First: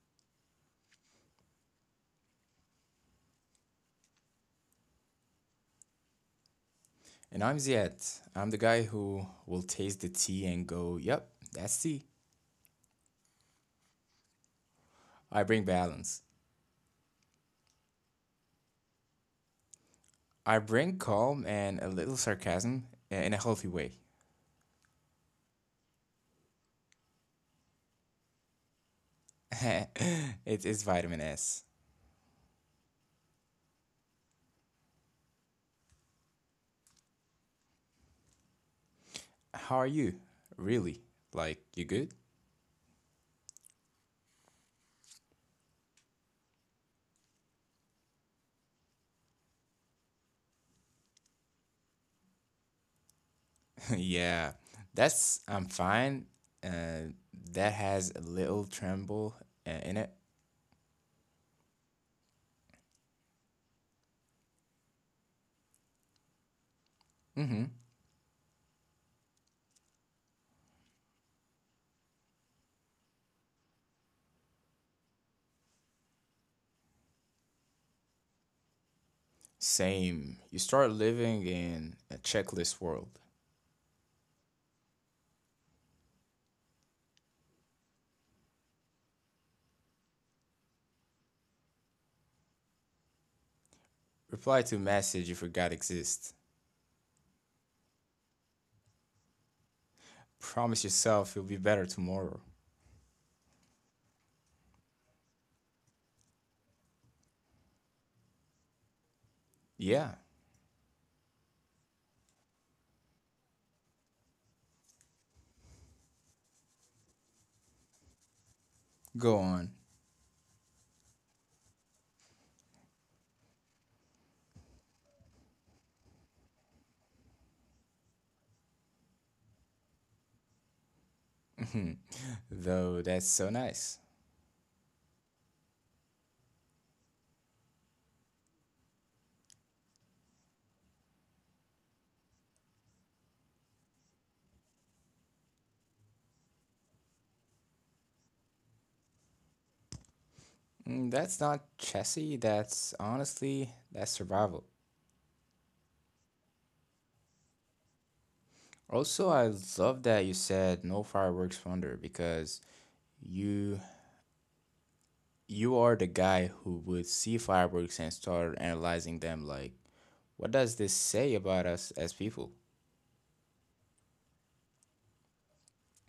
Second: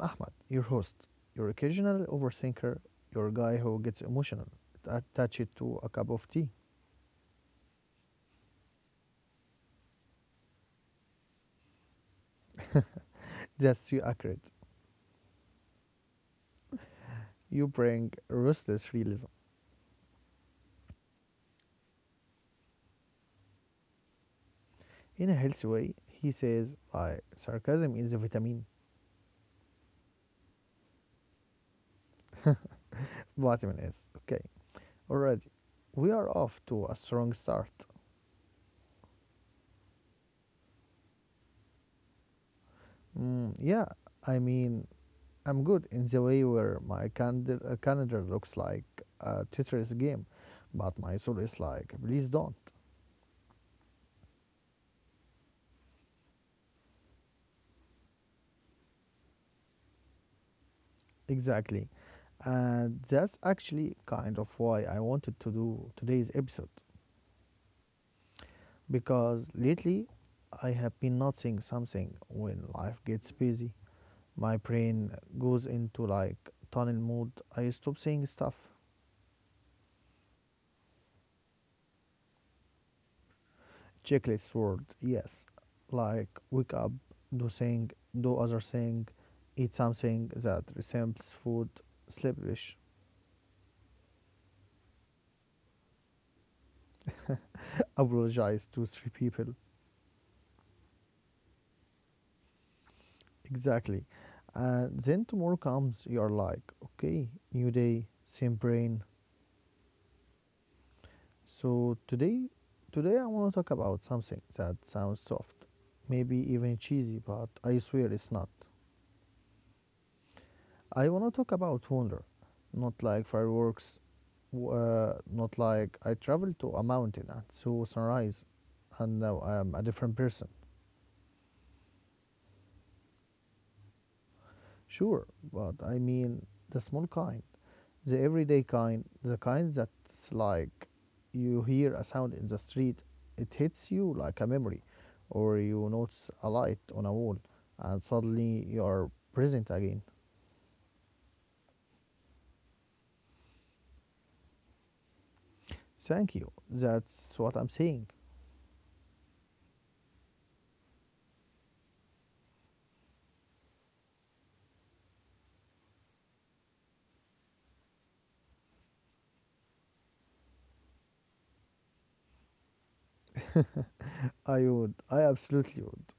Ahmad, your host, your occasional overthinker, your guy who gets emotional, attached to a cup of tea. And I'm Ziad. I'm the guy who will taste the tea and go, yep, that's tea. That's you accurate. I bring balance. You bring restless realism. I bring calm and a little sarcasm in a healthy way. In a healthy way, he says, sarcasm is a vitamin. it is vitamin S. Vitamin S. Okay, already. We are off to a strong start. How are you? Really? Like, you good? Mm, yeah, I mean, I'm good in the way where my calendar, looks like a Tetris game, but my soul is like, please don't. yeah, I'm fine. Uh, that has a little tremble in it. Exactly. And that's actually kind of why I wanted to do today's episode. Mm-hmm. Because lately I have been noticing something when life gets busy. My brain goes into like tunnel mode. I stop saying stuff. Same. You start living in a checklist world. Checklist word, yes. Like, wake up, do thing, do other thing, eat something that resembles food, sleepish, Reply to message you forgot exist. apologize to three people. Promise yourself you'll be better tomorrow. Exactly. And then tomorrow comes, you're like, okay, new day, same brain. Yeah, So today I want to talk about something that sounds soft, maybe even cheesy, but I swear it's not. go on. I want to talk about wonder, not like fireworks, not like I traveled to a mountain and saw sunrise and now I am a different person. Though that's so nice. Sure, but I mean the small kind, the everyday kind, the kind that's like you hear a sound in the street, it hits you like a memory, or you notice a light on a wall and suddenly you are present again. Mm, that's not chessy, that's survival. Thank you. That's what I'm saying. Also, I love that you said no fireworks wonder because you you are the guy who would see fireworks and start analyzing them like what does this say about us as people? I would. I absolutely would.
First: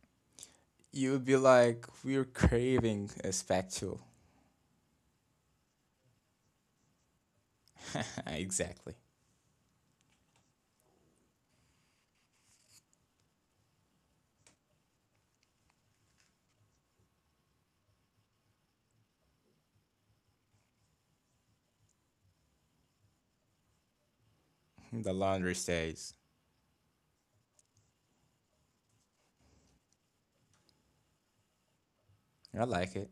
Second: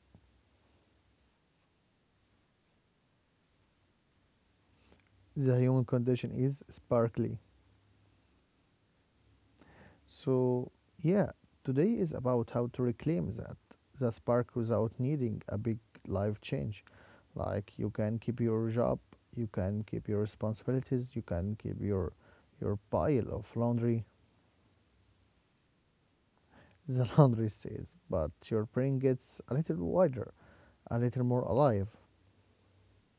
You would be like, we're craving a spectacle. The human condition is sparkly. exactly. So, yeah, today is about how to reclaim that, the spark without needing a big life change. Like, you can keep your job, you can keep your responsibilities, you can keep your pile of laundry, The laundry stays. the laundry stays, but your brain gets a little wider, a little more alive. I like it.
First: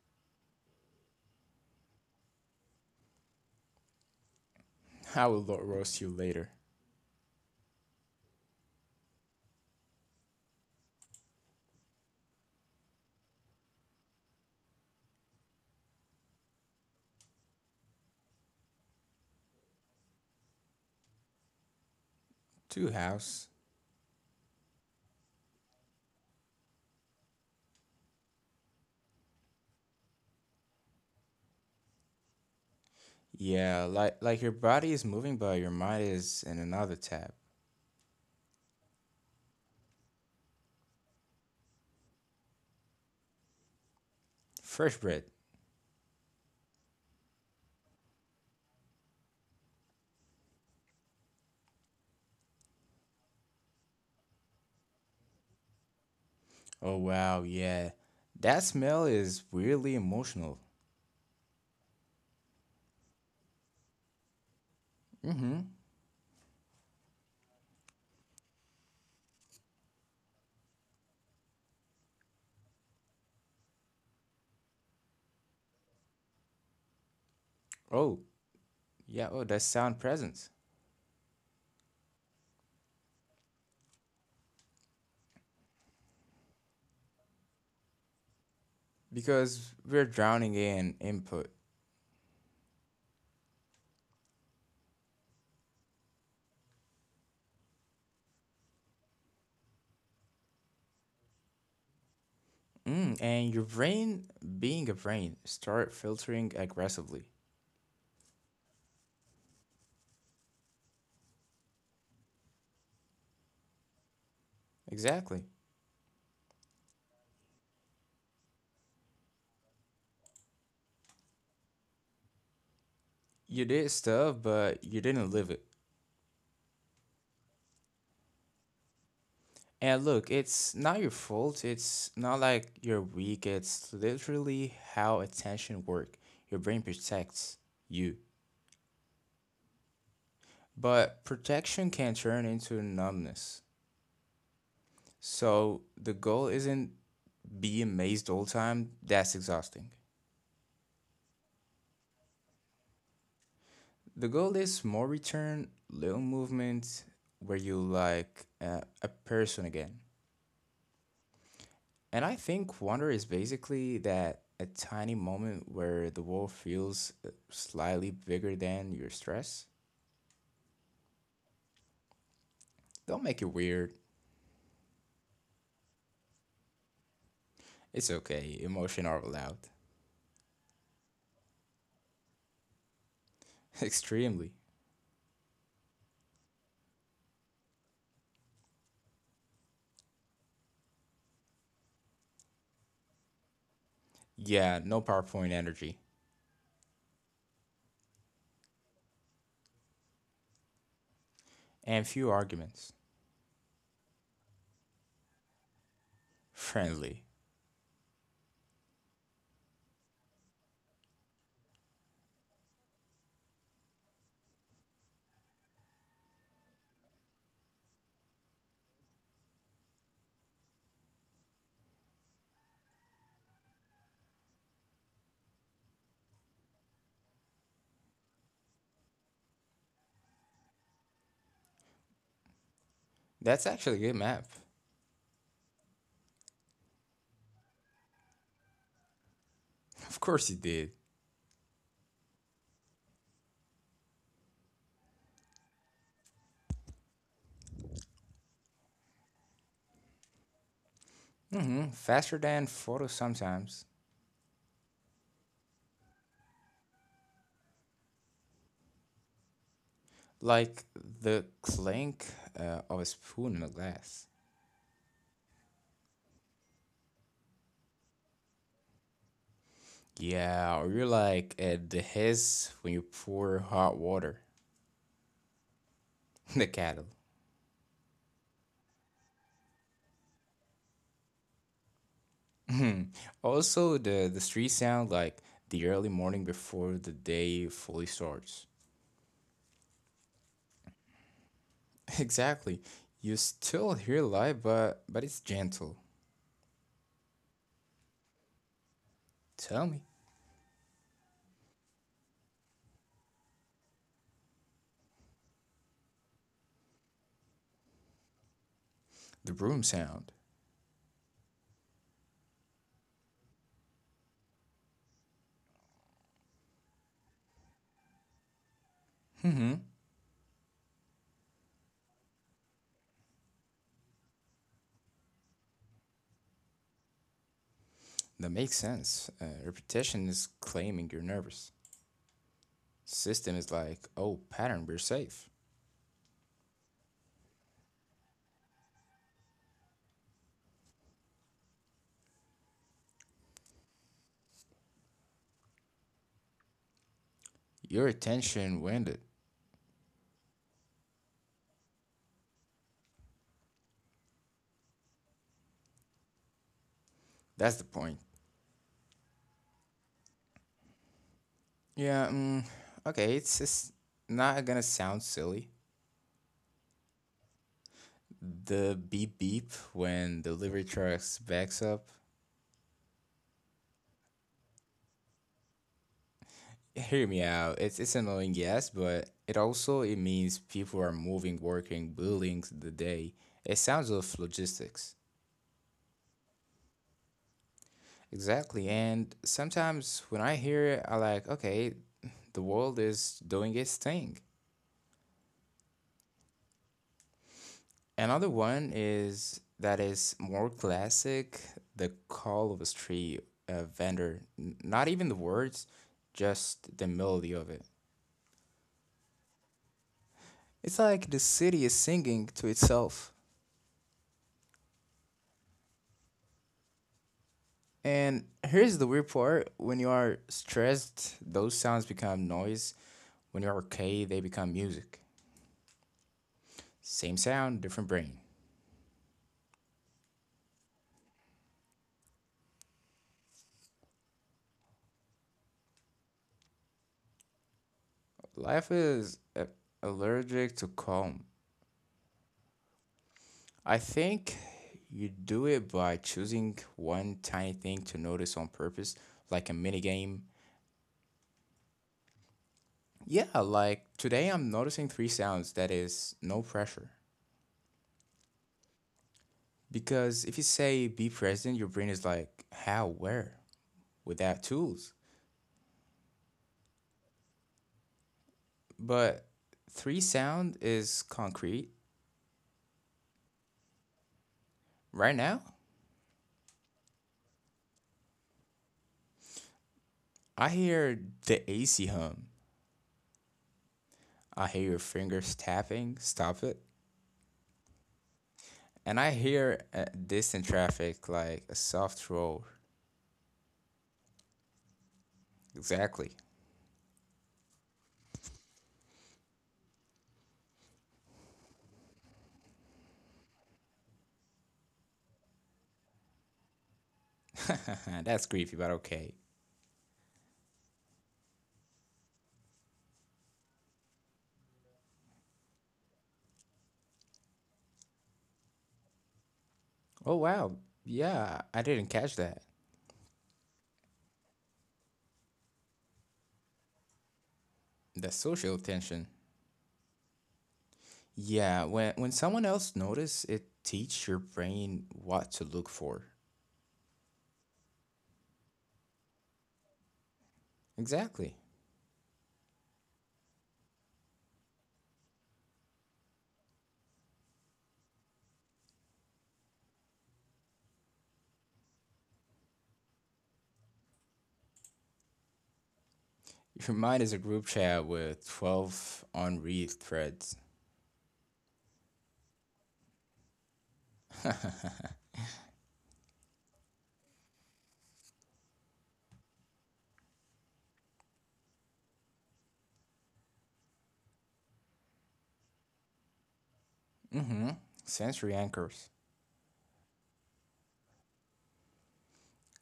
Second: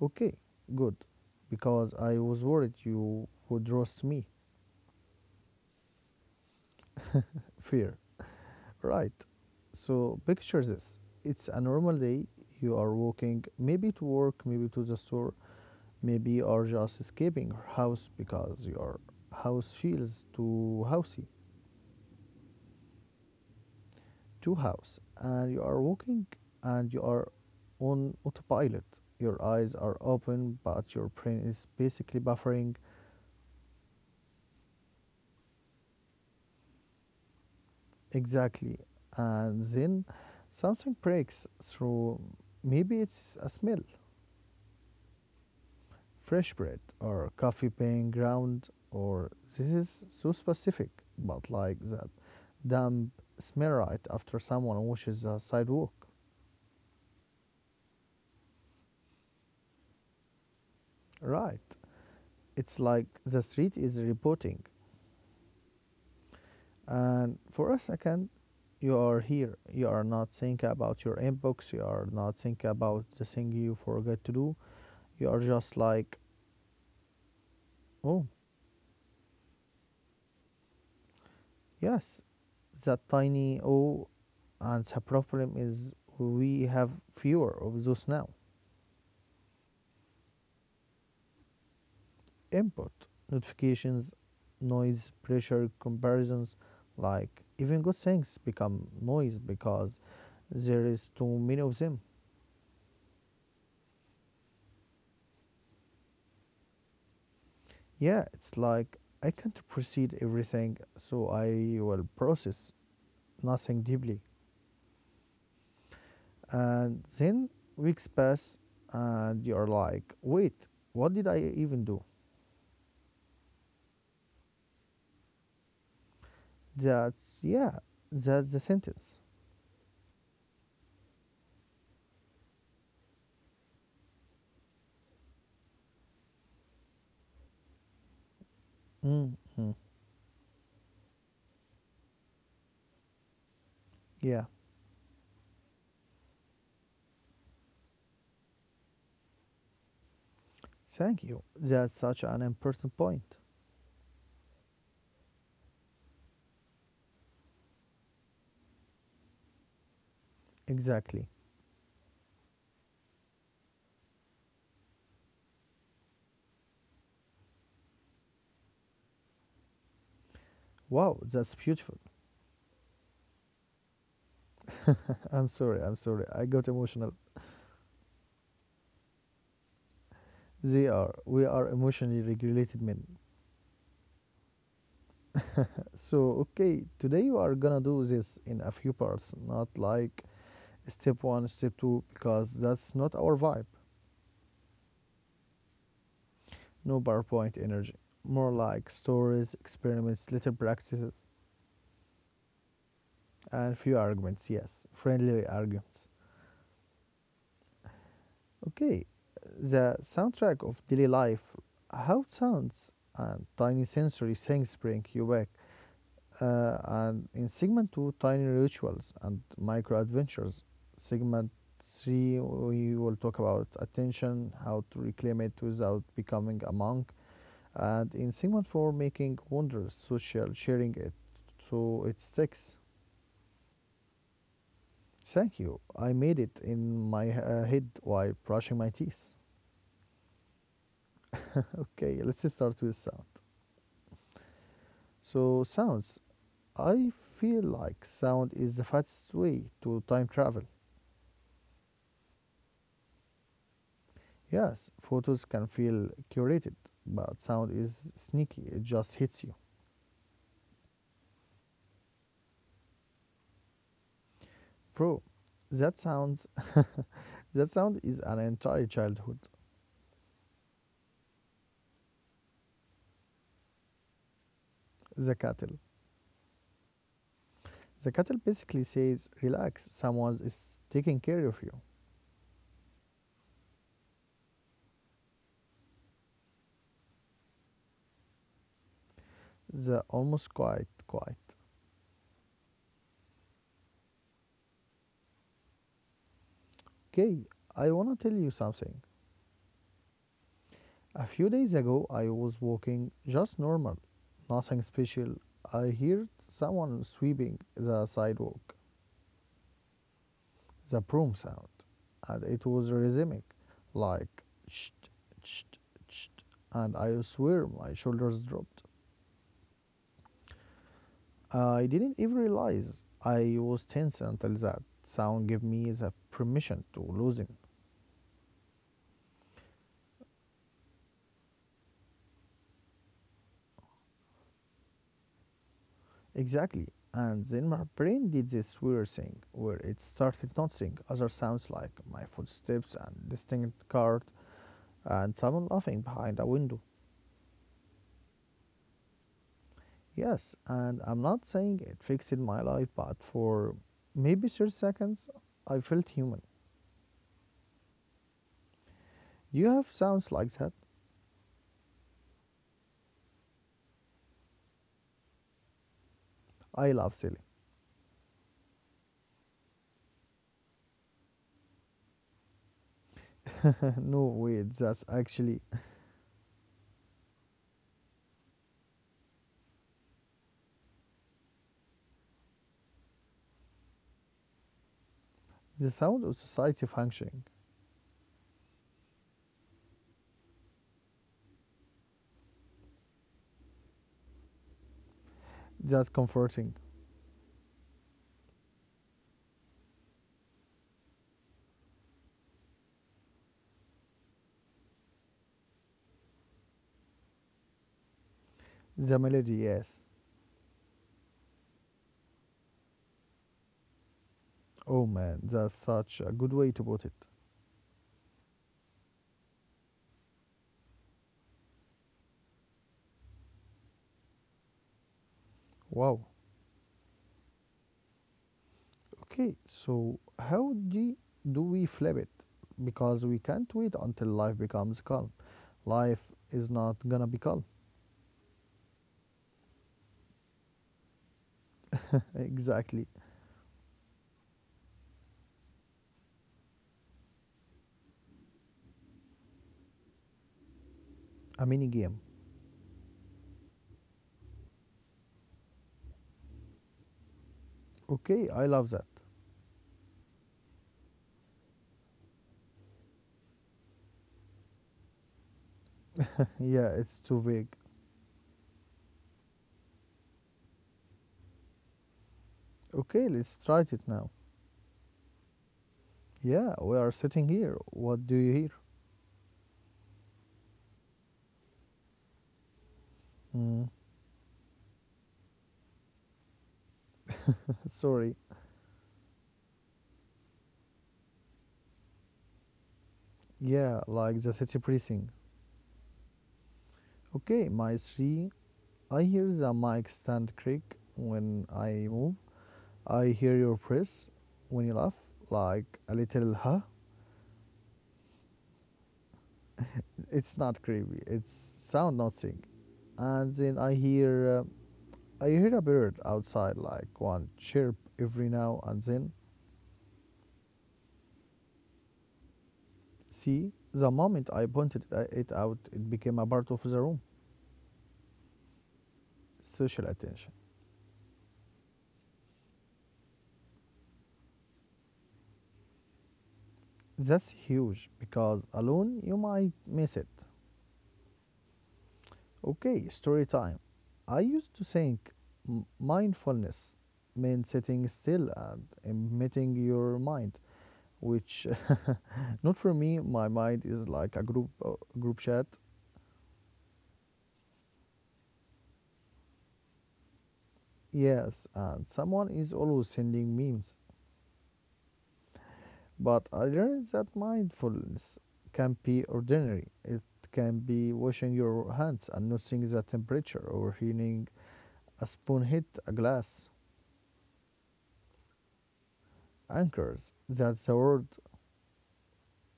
Okay, good, because I was worried you would roast me. Roast you later. Fear. Right. So picture this. It's a normal day. You are walking, maybe to work, maybe to the store, maybe you are just escaping your house because your house feels too housey, Two house. too house. And you are walking and you are on autopilot. Your eyes are open, but your brain is basically buffering. Yeah, like your body is moving, but your mind is in another tab. Exactly. And then something breaks through. Maybe it's a smell, Fresh bread. fresh bread or coffee being ground, or this is so specific but like that damp smell right after someone washes the sidewalk. Oh wow, yeah. That smell is weirdly emotional. Right. It's like the street is reporting, and for a second you are here, you are not thinking about your inbox, you are not thinking about the thing you forgot to do, you are just like, Oh oh. yeah. Oh, that sound presence. Yes. That tiny oh. And the problem is we have fewer of those now. Because we're drowning in input. Input. Notifications, noise, pressure, comparisons. Like, even good things become noise because there is too many of them. Mm, and your brain, being a brain, start filtering aggressively. Yeah, it's like I can't proceed everything, so I will process nothing deeply. Exactly. And then weeks pass, and you're like, wait, what did I even do? You did stuff, but you didn't live it. Yeah, that's the sentence. And look, it's not your fault. It's not like you're weak. It's literally how attention works. Your brain protects you. Mm-hmm. But protection can turn into numbness. Yeah, So the goal isn't be amazed all the time. That's exhausting. thank you. That's such an important point. The goal is more return, little movement, where you like a person again. Exactly. And I think wonder is basically that a tiny moment where the world feels slightly bigger than your stress. Wow, that's beautiful. Don't make it weird. I'm sorry, I'm sorry. I got emotional. It's okay. Emotion are allowed. They are. We are emotionally regulated men. Extremely. So, okay, today you are gonna do this in a few parts, not like step one, step two, because that's not our vibe. Yeah, no PowerPoint energy. No PowerPoint energy. More like stories, experiments, little practices, And few arguments. and few arguments, yes, friendly arguments. Friendly. Okay, the soundtrack of daily life, how it sounds and tiny sensory things bring you back. And in segment two, tiny rituals and micro adventures. Segment three, we will talk about attention, how to reclaim it without becoming a monk. And in segment four, making wonders, social, sharing it so it sticks. That's actually a good map. Thank you. I made it in my head while brushing my teeth. Of course you did. Okay, let's start with sound. So, sounds. I feel like sound is the fastest way to time travel. Hmm, faster than photos sometimes. Yes, photos can feel curated, but sound is sneaky. It just hits you. Like the clink of a spoon in a glass. Bro, that sounds that sound is an entire childhood. Yeah, or you're like at the hiss when you pour hot water. The cattle. the cattle. The cattle basically says, relax, someone is taking care of you. also, the street sound like the early morning before the day fully starts. The almost quiet, quiet. Exactly. You still hear light, but it's gentle. Okay, I wanna tell you something. Tell me, A few days ago I was walking just normal, nothing special. I heard someone sweeping the sidewalk. the broom sound. The broom sound, and it was rhythmic, like cht, cht, cht, and I swear my shoulders dropped. Hmm, I didn't even realize I was tense until that sound gave me the permission to loosen. that makes sense. Repetition is claiming you're nervous. System is like, oh, pattern, we're safe. Exactly. And then my brain did this weird thing where it started noticing other sounds like my footsteps and distinct cart and someone laughing behind a window. Your attention winded. Yes, and I'm not saying it fixed my life, but for maybe 30 seconds, I felt human. That's the point. Do you have sounds like that? Yeah, okay, it's just not gonna sound silly. I love silly. The beep beep when the delivery trucks backs up. No, wait, that's actually Hear me out. It's annoying, yes, but it also it means people are moving, working, building the day. It sounds of logistics. the sound of society functioning. Exactly. And sometimes when I hear it, I like, okay, the world is doing its thing. That's comforting. Another one is that is more classic, the call of a street vendor. Not even the words, just the melody of it. The melody, yes. It's like the city is singing to itself. Oh man, that's such a good way to put it. And here's the weird part when you are stressed, those sounds become noise. When you're okay, they become music. Wow. Same sound, different brain. Okay, so how do we flip it? Because we can't wait until life becomes calm. Life is not gonna be calm. Life is allergic to calm. exactly. I think you do it by choosing one tiny thing to notice on purpose, like a mini game. A mini game. Yeah, like today I'm noticing three sounds that is no pressure. Okay, I love that. Because if you say be present, your brain is like, how, where, without tools. Yeah, it's too vague. But three sound is concrete. Okay, let's try it now. Right now, Yeah, we are sitting here. What do you hear? I hear the AC hum. Mm, I hear your fingers tapping, stop it. sorry. And I hear distant traffic like a soft roar. Yeah, like the city breathing. Exactly. Okay, my three. I hear the mic stand creak when I move. I hear your press when you laugh, like a little huh. That's creepy, but okay. It's not creepy. It's sound nothing. And then I hear a bird outside, like one chirp every now and then. Oh wow. Yeah, I didn't catch that. See, the moment I pointed it out, it became a part of the room. The social attention. Social attention. Yeah, when someone else notice, it teach your brain what to look for. That's huge because alone you might miss it. Exactly. Okay, story time. I used to think mindfulness meant sitting still and emitting your mind, which not for me. My mind is like a group chat. Your mind is a group chat with 12 unread threads. Yes, and someone is always sending memes. But I learned that mindfulness can be ordinary. It can be washing your hands and noticing the temperature or feeling a spoon hit a glass. Mm-hmm. Sensory anchors. Anchors, that's a word,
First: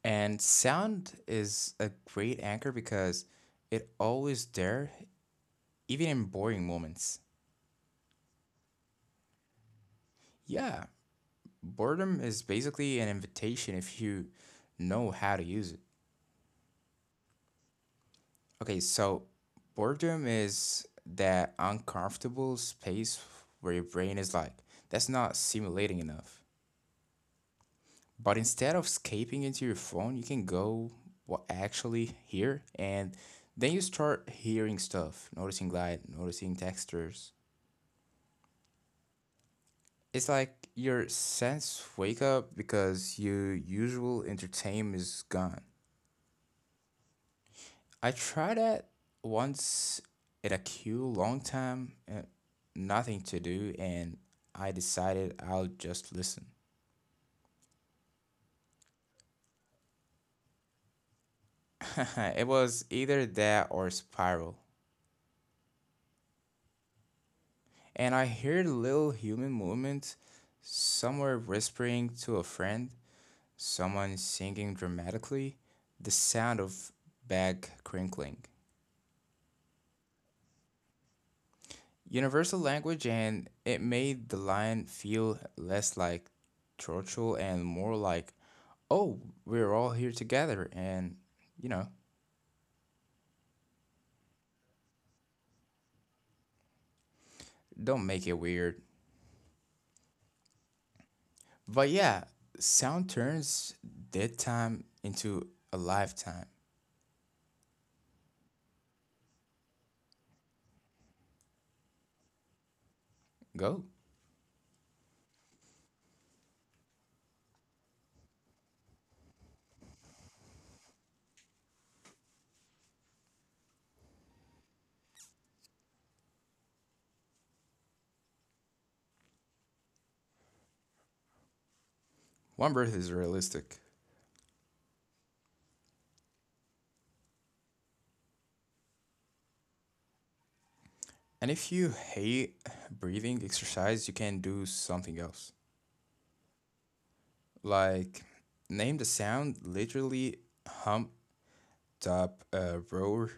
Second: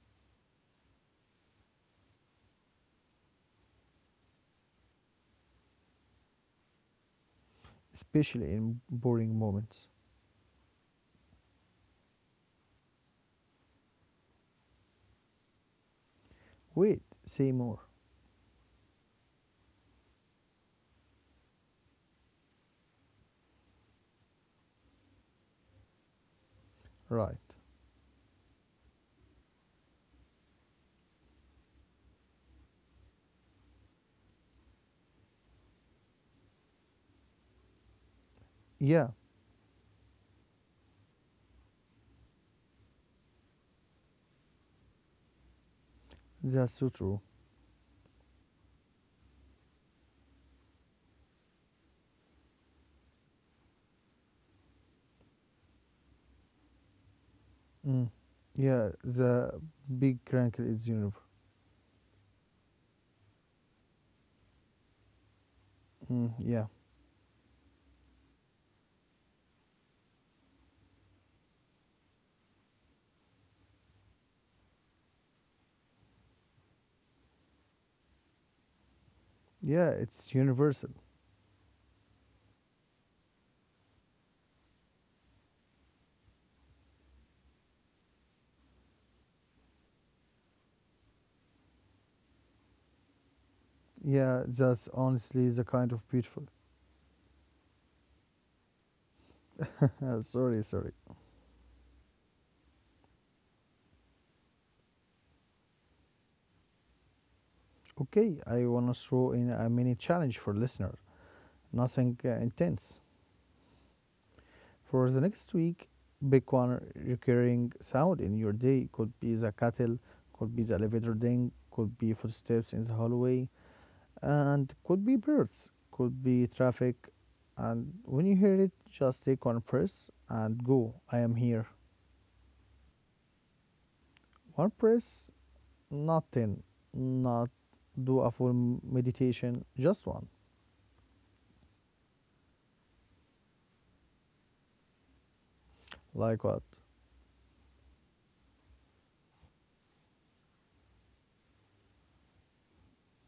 And sound is a great anchor because it always there even in boring moments. especially in boring moments. Yeah, boredom is basically an invitation if you know how to use it. Wait, say more. Okay, so boredom is that uncomfortable space where your brain is like, that's not stimulating enough. Right. But instead of escaping into your phone, you can go what actually here and then you start hearing stuff, noticing light, noticing textures. Yeah, It's like your sense wake up because your usual entertainment is gone. that's so true. I tried it once in a queue long time, nothing to do, and I decided I'll just listen. Mm. Yeah, the big crankle is universal. it was either that or Spiral. Mm, yeah. And I heard little human movement, somewhere whispering to a friend, someone singing dramatically, the sound of bag crinkling. Yeah, it's universal. Universal language and it made the line feel less like torture and more like, oh, we're all here together and, you know, Yeah, that's honestly the kind of beautiful. don't make it weird. Sorry, sorry. But yeah, sound turns dead time into a lifetime. Okay, I want to throw in a mini challenge for listeners. Nothing intense. Go. For the next week, pick one recurring sound in your day. Could be the kettle, could be the elevator ding, could be footsteps in the hallway, and could be birds, could be traffic. And when you hear it, just take one press and go. I am here. One breath is realistic. One press, not 10, not do a full meditation, just one. And if you hate breathing exercise, you can do something else. Like what? Like, name the sound literally hump, top, roar.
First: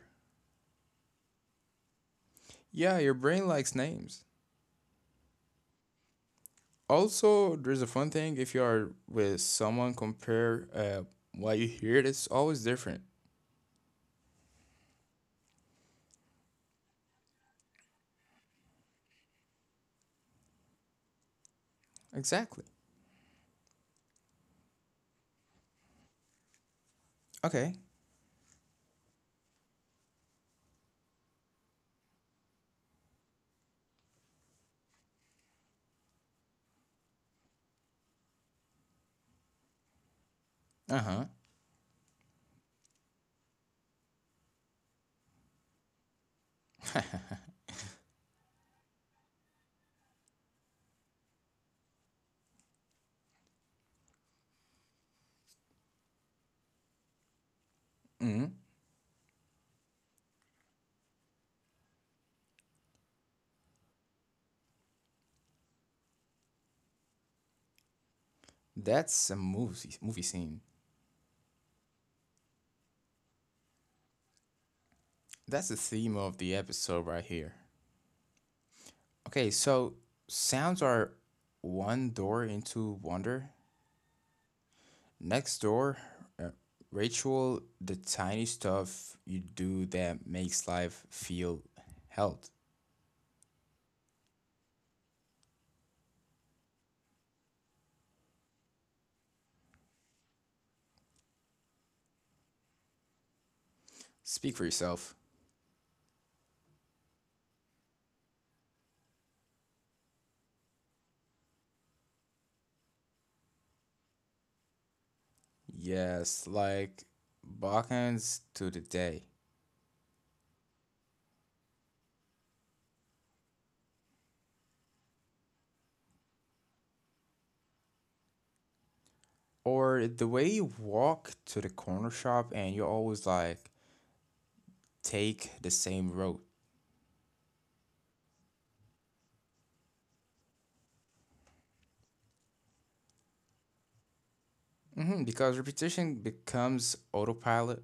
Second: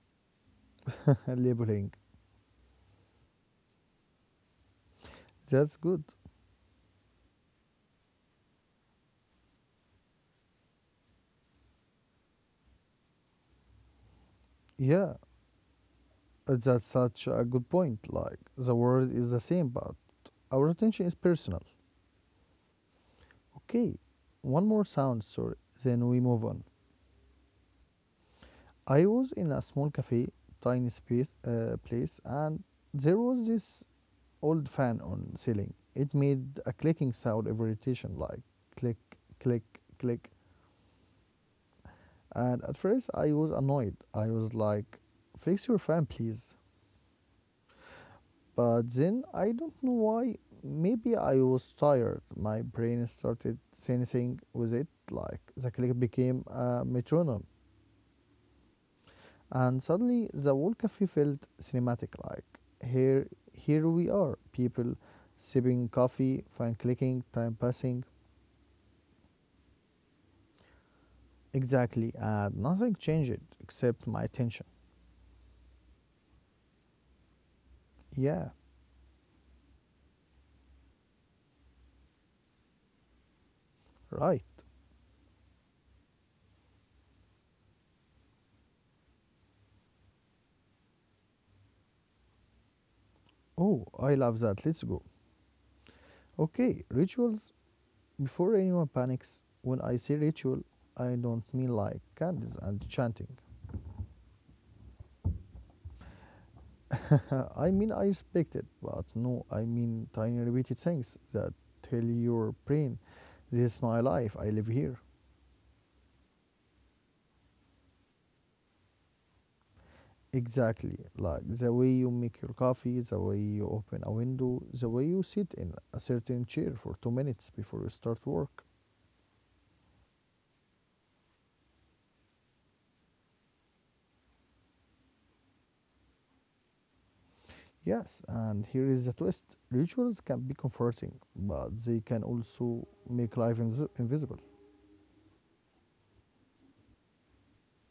Labeling. Yeah, your brain likes names. That's good. Also, there's a fun thing if you are with someone, compare what you hear, it's always different. Yeah, that's such a good point. Like, the world is the same, but our attention is personal. Exactly. Okay, one more sound story, then we move on. Okay. I was in a small cafe, tiny space, place, and there was this old fan on ceiling. It made a clicking sound every rotation, like click, click, click. Uh huh. And at first, I was annoyed. I was like, "Fix your fan, please." But then I don't know why. Maybe I was tired. My brain started sensing with it, like the click became a metronome. Mm-hmm. And suddenly the whole cafe felt cinematic. Like here, here we are, people sipping coffee, fan clicking, time passing. That's a movie scene. Exactly, and nothing changed except my attention. That's the theme of the episode right here. Yeah, Okay, so sounds are one door into wonder. right. Next door, uh, ritual, the tiny stuff you do that makes life feel held. Oh, I love that. Let's go. Okay, rituals. Before anyone panics, when I say ritual, I don't mean like candles and chanting. Speak for yourself. I mean I respect it, but no, I mean tiny repeated things that tell your brain, this is my life, I live here. Yes, like Balkans to the day. Exactly, like the way you make your coffee, the way you open a window, the way you sit in a certain chair for 2 minutes before you start work. Or the way you walk to the corner shop and you always like take the same road. Yes, and here is the twist, rituals can be comforting, but they can also make life invisible. Hmm, because repetition becomes autopilot,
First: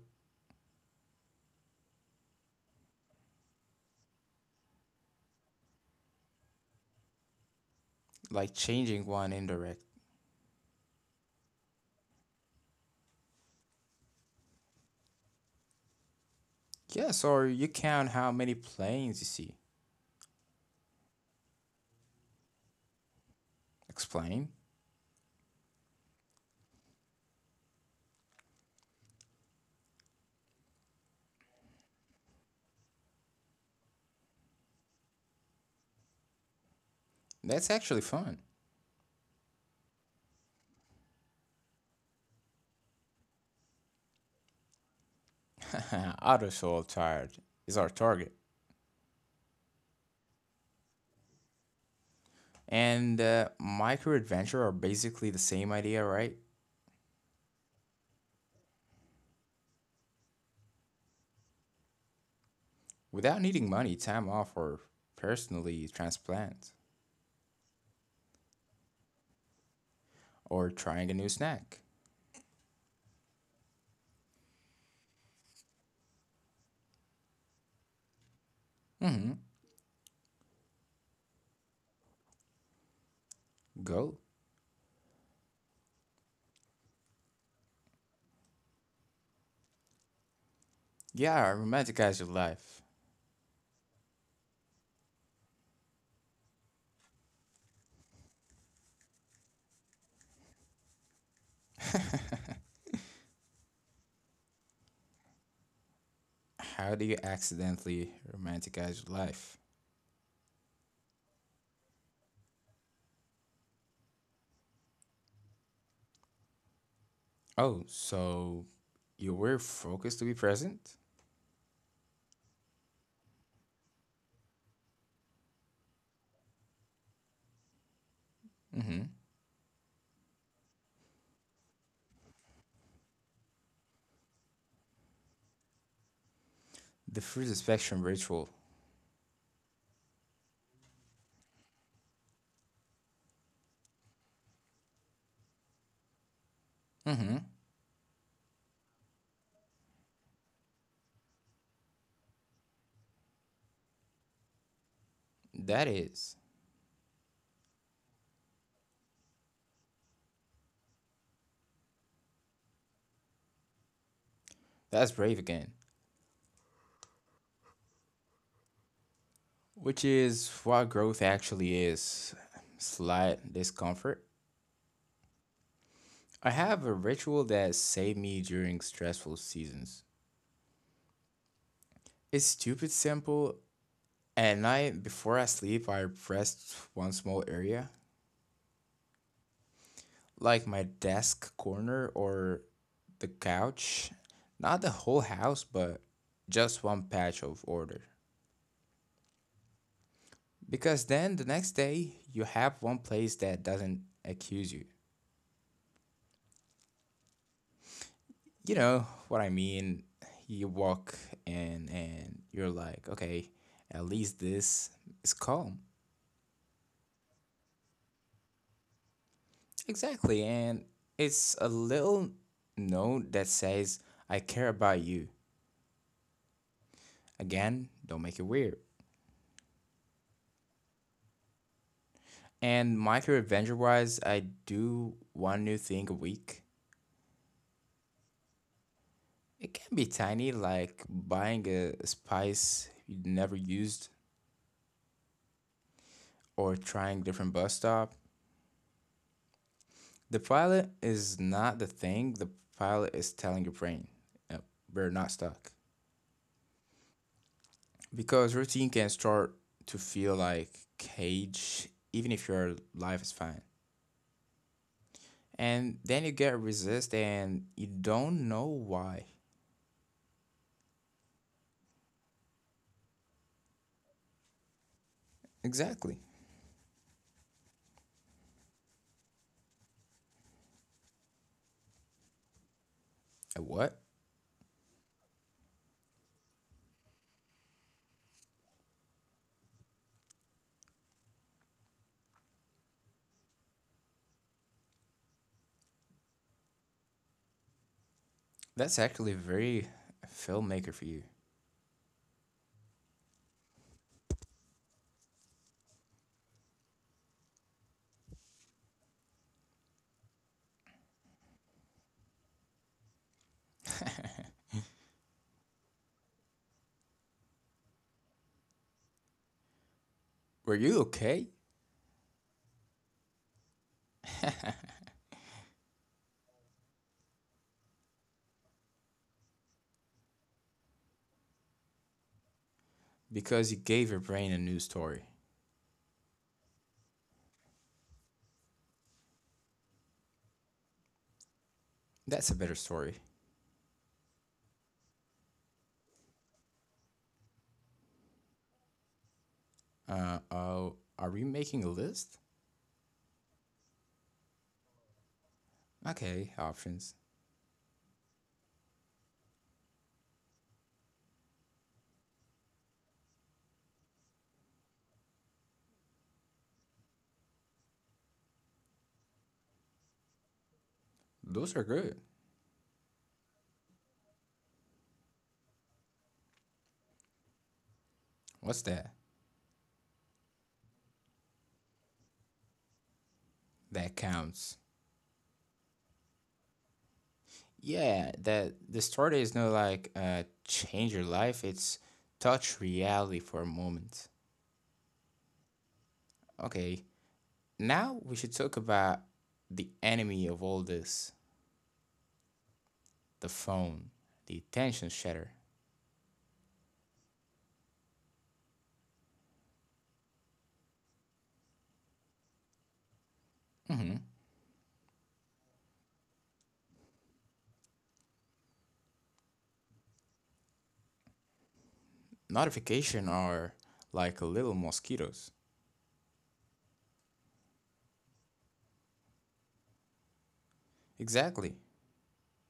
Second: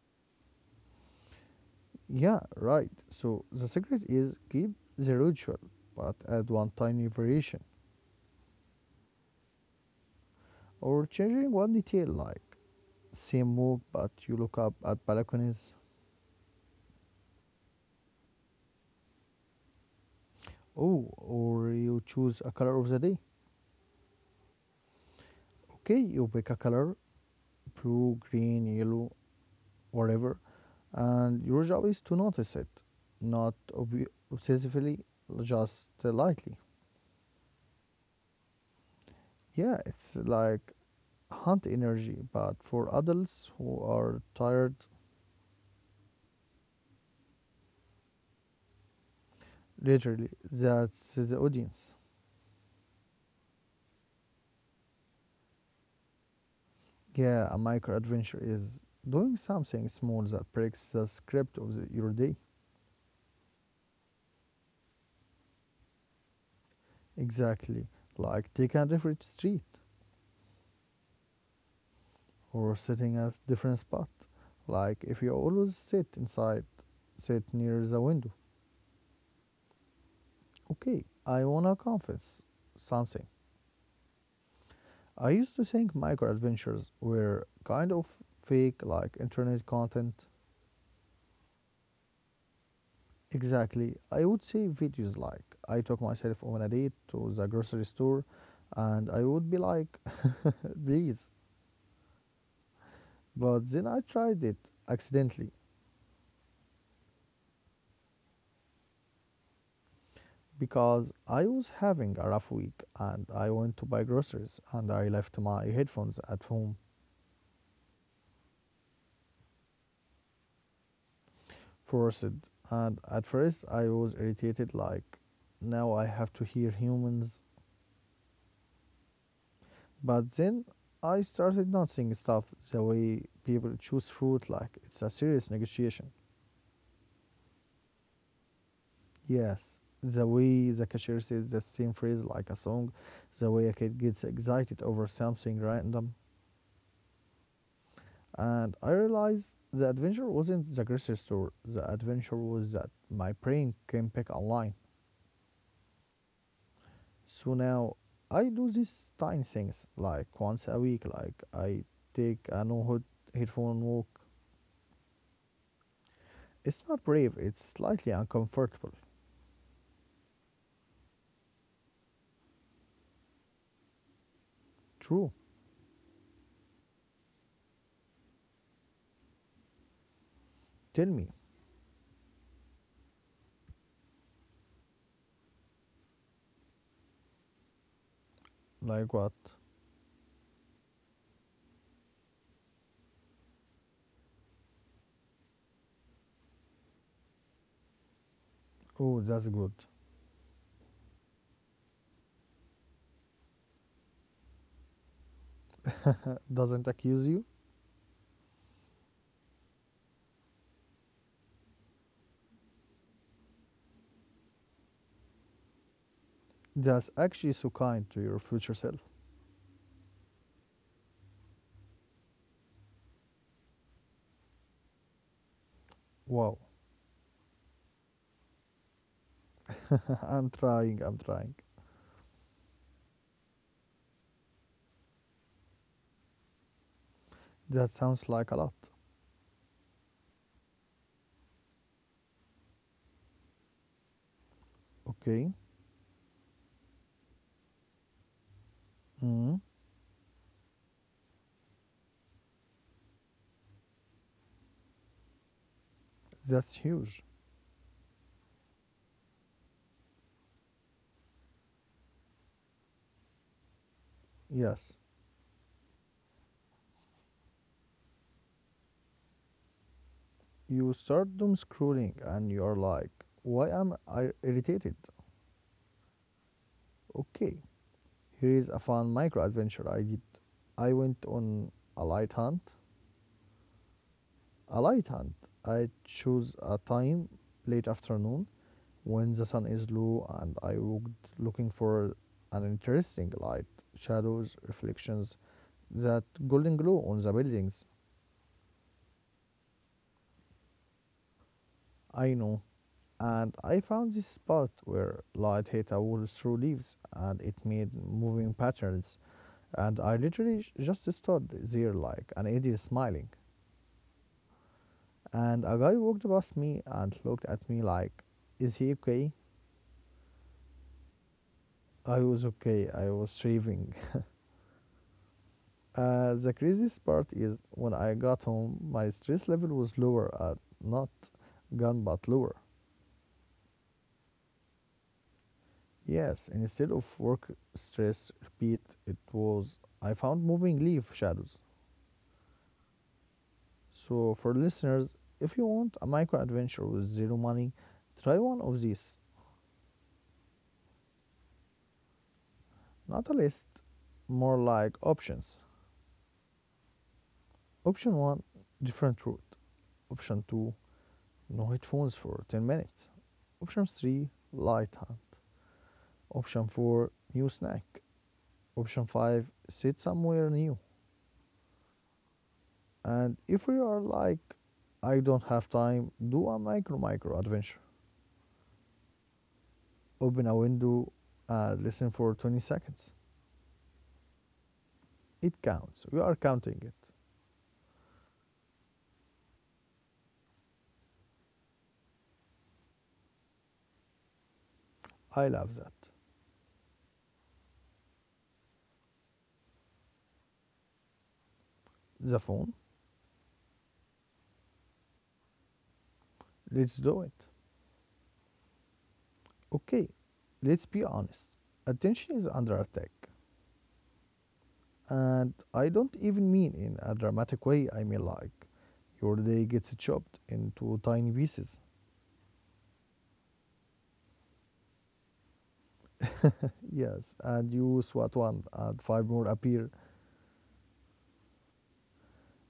Yeah, right. So the secret is keep the ritual, but add one tiny variation like changing one indirect. or changing one detail, like same move but you look up at balconies. Yes, or you count how many planes you see. Oh, or you choose a color of the day. Explain. Okay, you pick a color, blue, green, yellow, whatever, and your job is to notice it, not obsessively, just lightly. That's actually fun. Yeah, it's like hunt energy, but for adults who are tired. Auto soul tired is our target. Literally, that's the audience. And micro adventure are basically the same idea, right? Yeah, a micro adventure is doing something small that breaks the script of your day. Without needing money, time off, or personally transplant, Exactly. Like taking a different street or trying a new snack. or sitting at a different spot. Like if you always sit inside, sit near the window. Hmm, Okay, I wanna confess something. go. I used to think micro adventures were kind of fake, like internet content. Yeah, romanticize your life. Exactly. I would say videos like I took myself on a date to the grocery store and I would be like, please. But then I tried it accidentally How do you accidentally romanticize your life? because I was having a rough week and I went to buy groceries and I left my headphones at home Oh, so you were focused to be present? forced. And at first I was irritated like now I have to hear humans. Hmm, But then I started noticing stuff, the way people choose fruit like it's a serious negotiation. the fruit of spectrum ritual. Yes, the way the cashier says the same phrase like a song, the way a kid gets excited over something random. Hmm, And I realized the adventure wasn't the grocery store, the adventure was that my brain can pick online. that is. So now I do these tiny things like once a week, like I take a no hood headphone walk. That's brave again. It's not brave, it's slightly uncomfortable. Which is what growth actually is. Slight discomfort. True. I have a ritual that saved me during stressful seasons. Tell me, It's stupid simple. At night, before I sleep, I rest one small area, like what? like my desk corner or the couch. Not the whole house, but just one patch of order. Oh, that's good. Because then the next day, you have one place that doesn't accuse you. Doesn't accuse you? You know what I mean? You walk and you're like, okay, at least this is calm. That's actually so kind to your future self. Exactly, and it's a little note that says, I care about you. Wow, Again, don't make it weird. I'm trying, I'm trying. And micro adventure wise, I do one new thing a week. That sounds like a lot. It can be tiny, like buying a spice you never used Okay, or trying different bus stop. mm, The pilot is not the thing, the pilot is telling your brain, "Yep, we're not stuck." that's huge. Because routine can start to feel like cage, even if your life is fine. Yes, And then you get resist and you don't know why. you start doom scrolling and you're like, why am I irritated? Exactly. Okay, here is a fun micro adventure I did. I went on a light hunt. A what? A light hunt. I chose a time, late afternoon, when the sun is low, and I walked looking for an interesting light, shadows, reflections, that golden glow on the buildings. That's actually very filmmaker for you. I know. And I found this spot where light hit a wall through leaves and it made moving patterns. And I literally just stood there like an idiot smiling. And a guy walked past me and looked at me like, is he okay? Were you okay? I was okay. I was shaving. The craziest part is when I got home, my stress level was lower, not gone but lower. Because you gave your brain a new story. Yes, and instead of work stress repeat, it was I found moving leaf shadows. That's a better story. So, for listeners, if you want a micro adventure with zero money, try one of these. Uh oh, are we making a list? Not a list, more like options. Okay, options. Option 1, different route. Option 2, no headphones for 10 minutes. Option 3, light hunt. Option 4, new snack. Option 5, sit somewhere new. Those are good. And if we are like, I don't have time, do a micro adventure. What's that? Open a window and listen for 20 seconds. That counts. It counts. We are counting it. Yeah, that the story is not like change your life, it's touch reality for a moment. I love that. Okay, now we should talk about the enemy of all this The phone? the phone, the attention shatter. Let's do it. Okay, let's be honest. Attention is under attack. Hmm, And I don't even mean in a dramatic way, I mean like your day gets chopped into tiny pieces. notification are like little mosquitoes. Yes, and you swat one, and five more appear, Exactly,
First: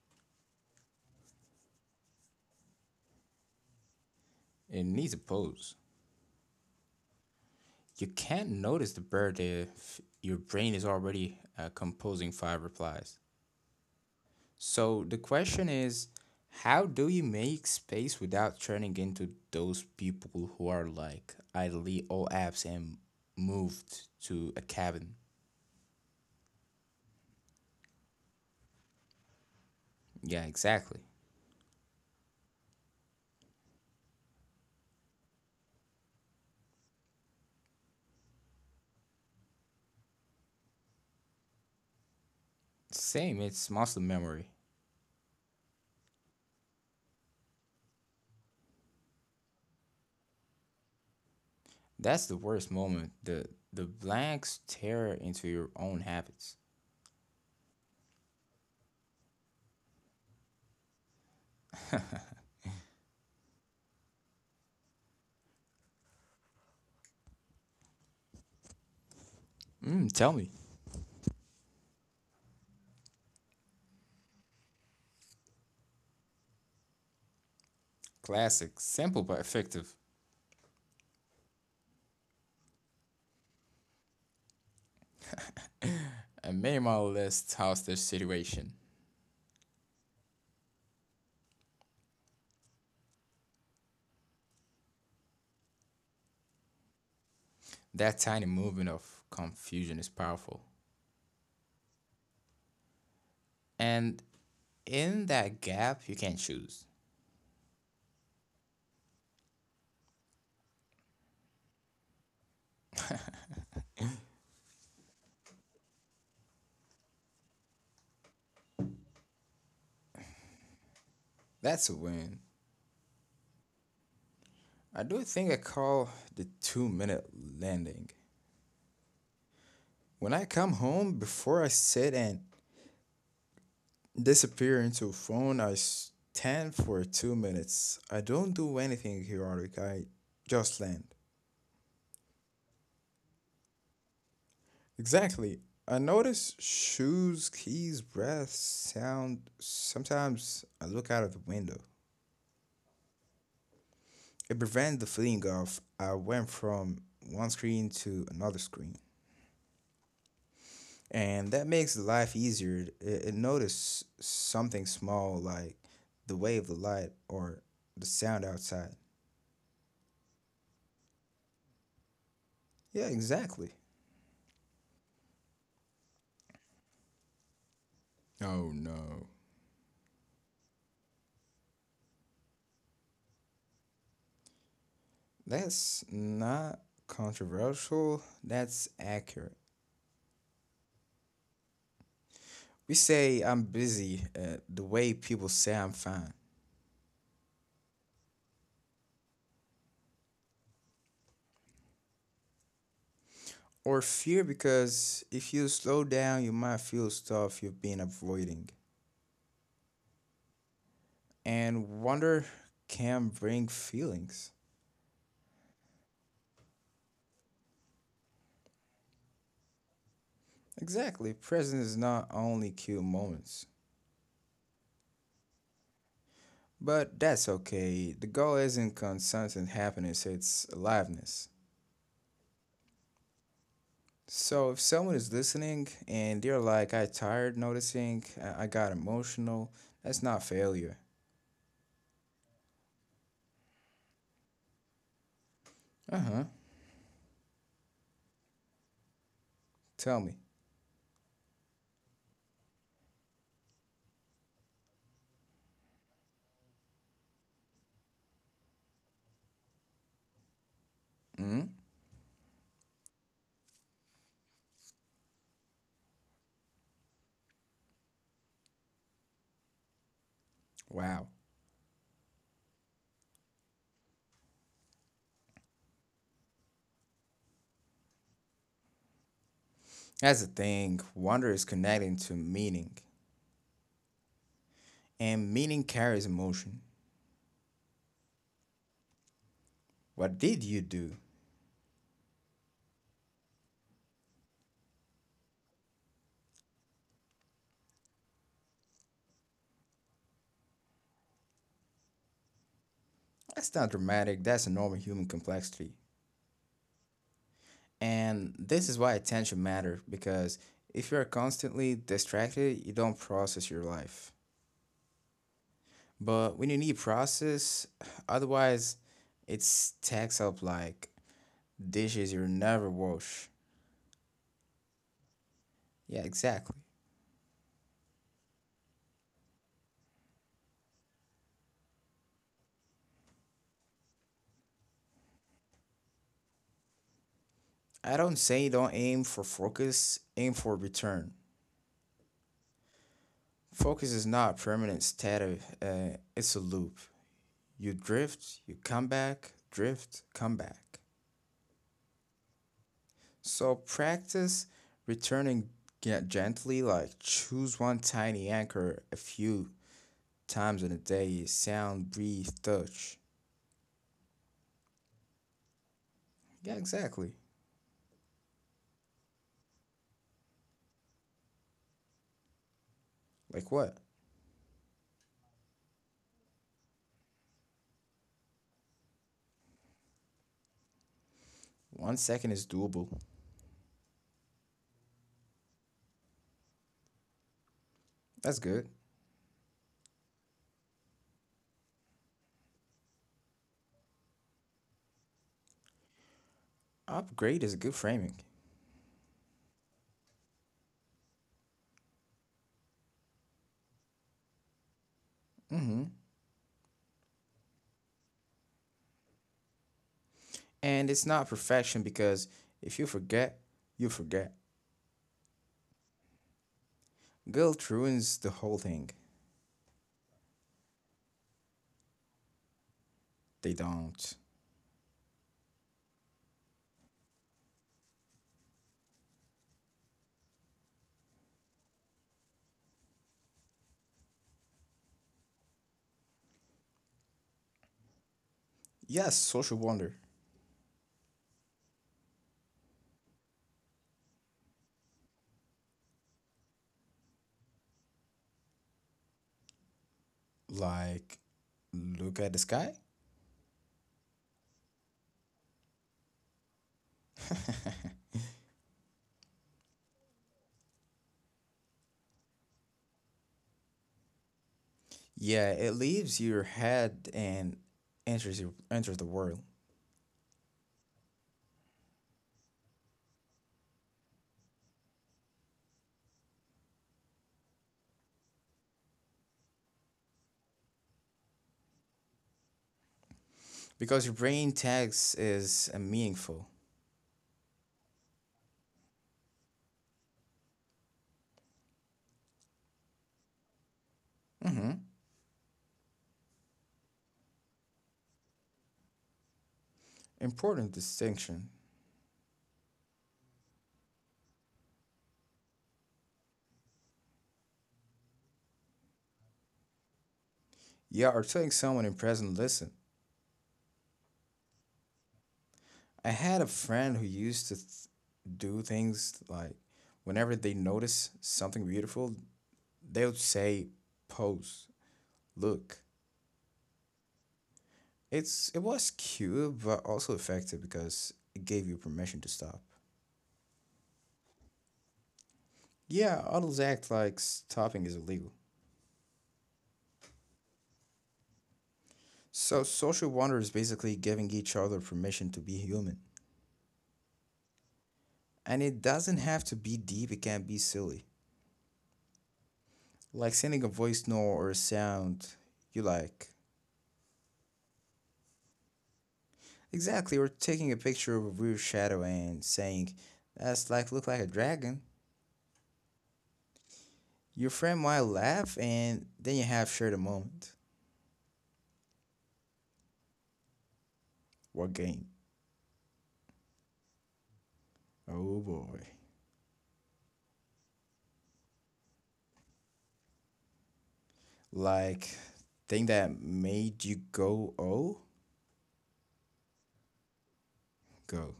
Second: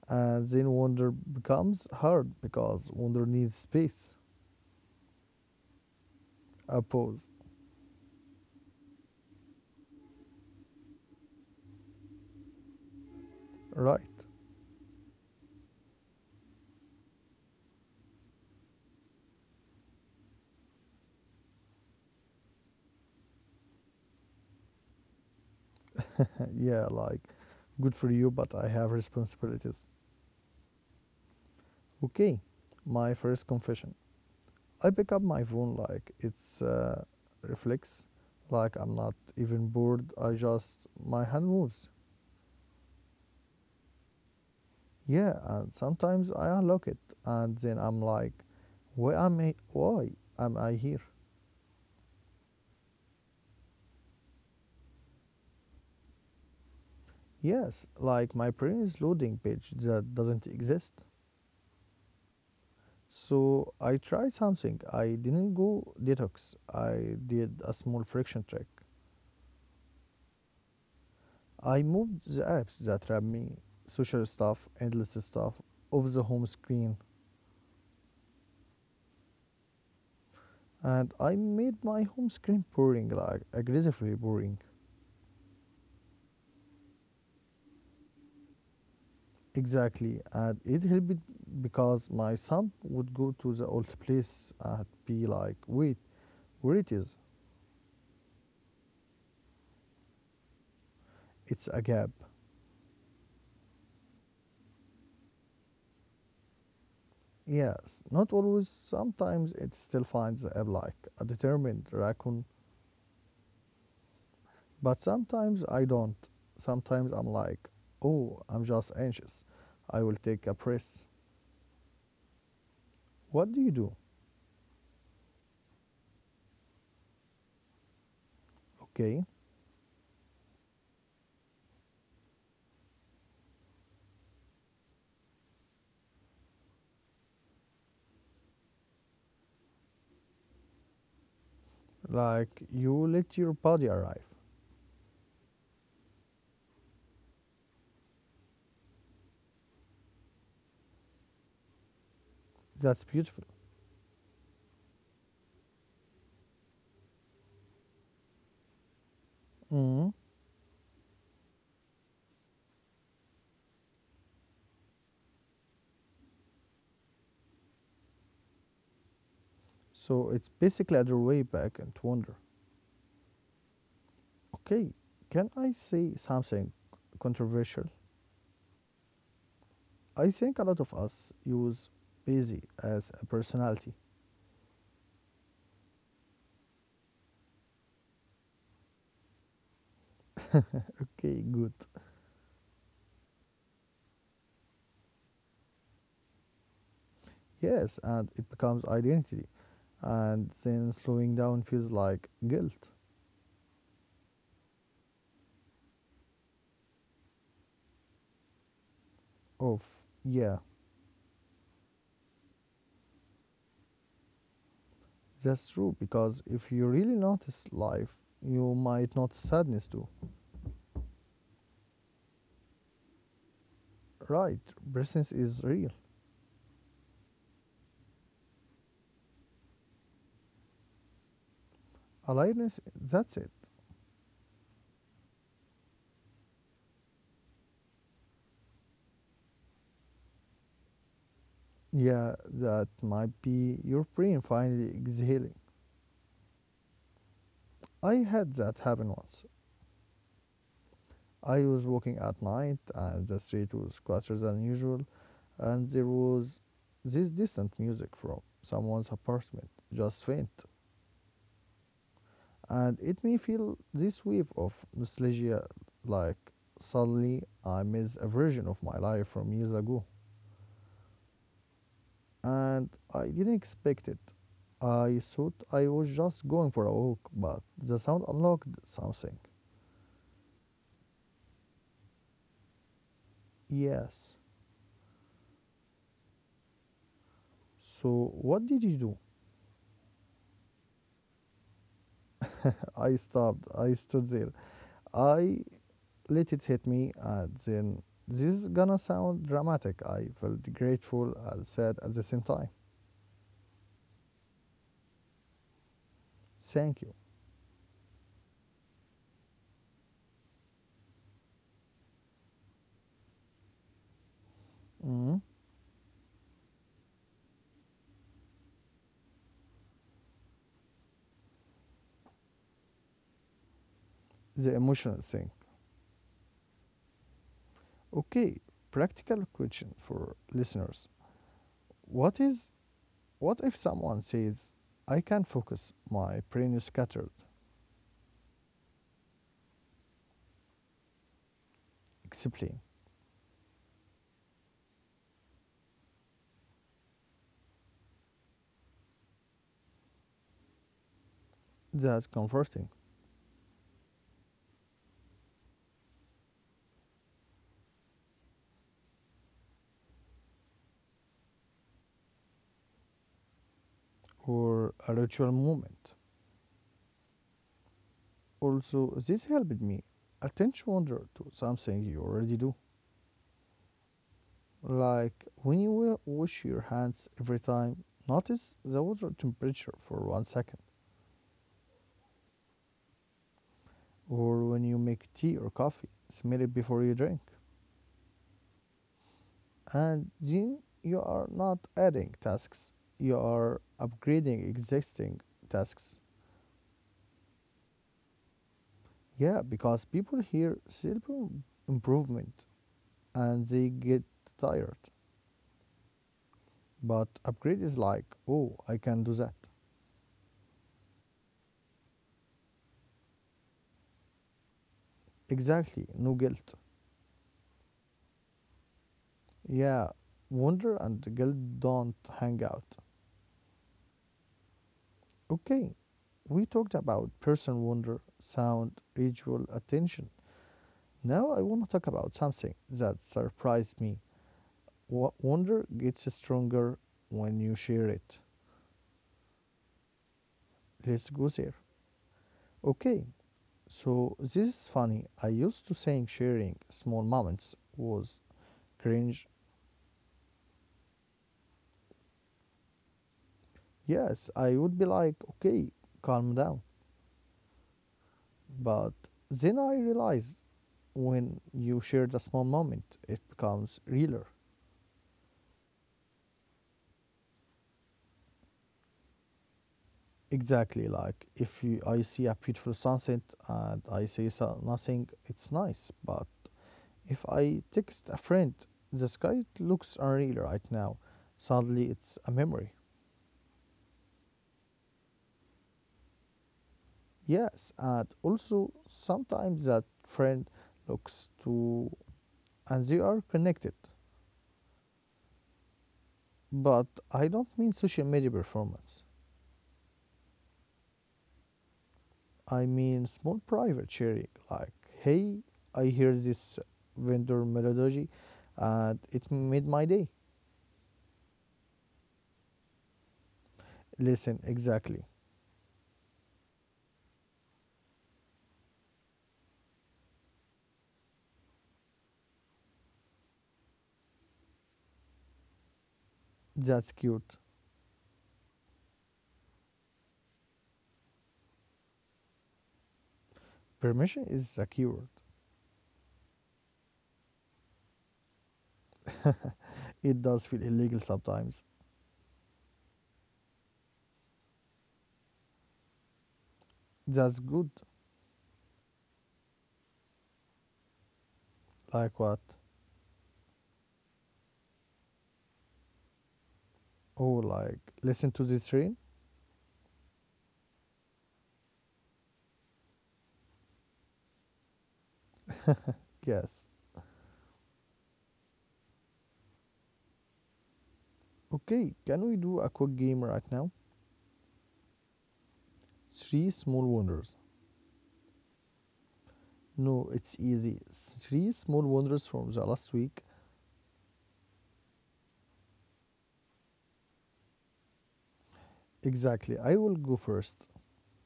and then wonder becomes hard because wonder needs space, it needs a pose. a pause, You can't notice the bird if your brain is already composing five replies. right? So the question is, how do you make space without turning into those people who are like, I delete all apps and moved to a cabin? Yeah, like, good for you, but I have responsibilities. Yeah, exactly. Okay, my first confession. I pick up my phone like it's reflex, like I'm not even bored. I just. My hand moves. Same, it's muscle memory. Yeah, and sometimes I unlock it, and then I'm like, why am I? Why am I here? That's the worst moment. The blank stare into your own habits. Yes, like my previous loading page that doesn't exist. So I tried something. I didn't go detox. I did a small friction trick. Mm, tell me. I moved the apps that trap me, social stuff, endless stuff, off the home screen. Classic, simple but effective. And I made my home screen boring, like aggressively boring. A minimalist hostage situation. Exactly. And it helped because my son would go to the old place and be like, wait, where it is? That tiny movement of confusion is powerful. It's a gap. And in that gap, you can choose. Yes, not always. Sometimes it still finds I'm like a determined raccoon, but sometimes I don't. Sometimes I'm like, oh, I'm just anxious. I will take a press. That's a win. What do you do? I do a thing I call the two-minute landing. Okay, When I come home, before I sit and disappear into a phone, I stand for 2 minutes. I don't do anything heroic, I just land. like you let your body arrive. Exactly. I notice shoes, keys, breath, sound. Sometimes I look out of the window. That's beautiful. It prevents the feeling of I went from one screen to another screen. Hmm. And that makes life easier. It notice something small like the way of the light or the sound outside. So it's basically other way back and wonder. Yeah, exactly. Okay, can I say something controversial? Oh no. I think a lot of us use busy as a personality. That's not controversial. That's accurate. Okay, good. We say I'm busy the way people say I'm fine. Yes, and it becomes identity. And then slowing down feels like guilt Or fear because if you slow down, you might feel stuff you've been avoiding. of, yeah, And wonder can bring feelings. that's true. Because if you really notice life, you might notice sadness too. Exactly. Present is not only cute moments. Right, presence is real. But that's okay. The goal isn't constant happiness, it's aliveness. Aliveness, that's it. So if someone is listening and they're like, I tired noticing, I got emotional, that's not failure. Yeah, that might be your brain finally exhaling. Uh huh. I had that happen once. Tell me. I was walking at night and the street was quieter than usual, and there was this distant music from someone's apartment, just faint. Mm? And it made feel this wave of nostalgia like suddenly I miss a version of my life from years ago. Wow. And I didn't expect it. I thought I was just going for a walk, but the sound unlocked something. That's the thing. Wonder is connecting to meaning, Yes. and meaning carries emotion. So what did you do? What did you do? I stopped. I stood there. I let it hit me. Then this is gonna sound dramatic. I felt grateful and sad at the same time. That's not dramatic, that's a normal human complexity. Thank you. And this is why attention matters because if you are constantly distracted, you don't process your life. Mhm. But when you need process, otherwise, it stacks up like dishes you never wash. The emotional thing. Yeah, exactly. Okay, practical question for listeners. What is what if someone says, "I can't focus. My brain is scattered." I don't say don't aim for focus, aim for return. Explain. Focus is not a permanent state of, it's a loop. You drift, you come back, drift, come back. That's comforting So practice returning gently, like choose one tiny anchor a few times in a day. Sound, breathe, touch. or a ritual moment. Yeah, exactly. Also, this helped me attention wonder to something you already do. Like what? Like when you wash your hands every time, notice the water temperature for 1 second. 1 second is doable. Or when you make tea or coffee, smell it before you drink. That's good. And then you are not adding tasks, you are upgrading existing tasks. Upgrade is a good framing. Yeah, because people hear self improvement and they get tired. Mm-hmm. But upgrade is like, oh, I can do that. And it's not perfection because if you forget, you forget. Exactly, no guilt. Guilt ruins the whole thing. Yeah, wonder and guilt don't hang out. They don't. Okay, we talked about person wonder, sound, ritual, attention. Now I want to talk about something that surprised me. Wonder gets stronger when you share it. Yes, social wonder. Let's go there. Okay, so this is funny. I used to think sharing small moments was cringe. Like, look at the sky? Yes, I would be like, okay, calm down. But then I realized when you share the small moment, it becomes realer. Yeah, it leaves your head and enters the world Exactly. Like if you, I see a beautiful sunset and I say nothing, it's nice. But if I text a friend, the sky looks unreal right now. Suddenly, it's a memory. because your brain tags is a meaningful, Yes, and also sometimes that friend looks too, and they are connected. hmm, But I don't mean social media performance. important distinction. I mean small private sharing. Like, hey, I hear this vendor melody, and it made my day. Yeah, or telling someone in present. Listen, Listen, exactly. I had a friend who used to do things like whenever they notice something beautiful, they would say, "Pose, look." That's cute. It was cute, but also effective because it gave you permission to stop. Permission is secured. Yeah, adults act like stopping is illegal. It does feel illegal sometimes. So, social wonder is basically giving each other permission to be human. That's good. And it doesn't have to be deep, it can be silly. Like what? Like sending a voice note or a sound you like. Oh, like, listen to this rain? Exactly, or taking a picture of a weird shadow and saying, that's like look like a dragon. Yes. Your friend might laugh and then you have shared a moment. Okay, can we do a quick game right now? What game? Three small wonders. Oh boy. No, it's easy. Three small wonders from the last week. Like thing that made you go oh? Exactly. I will go first. Go.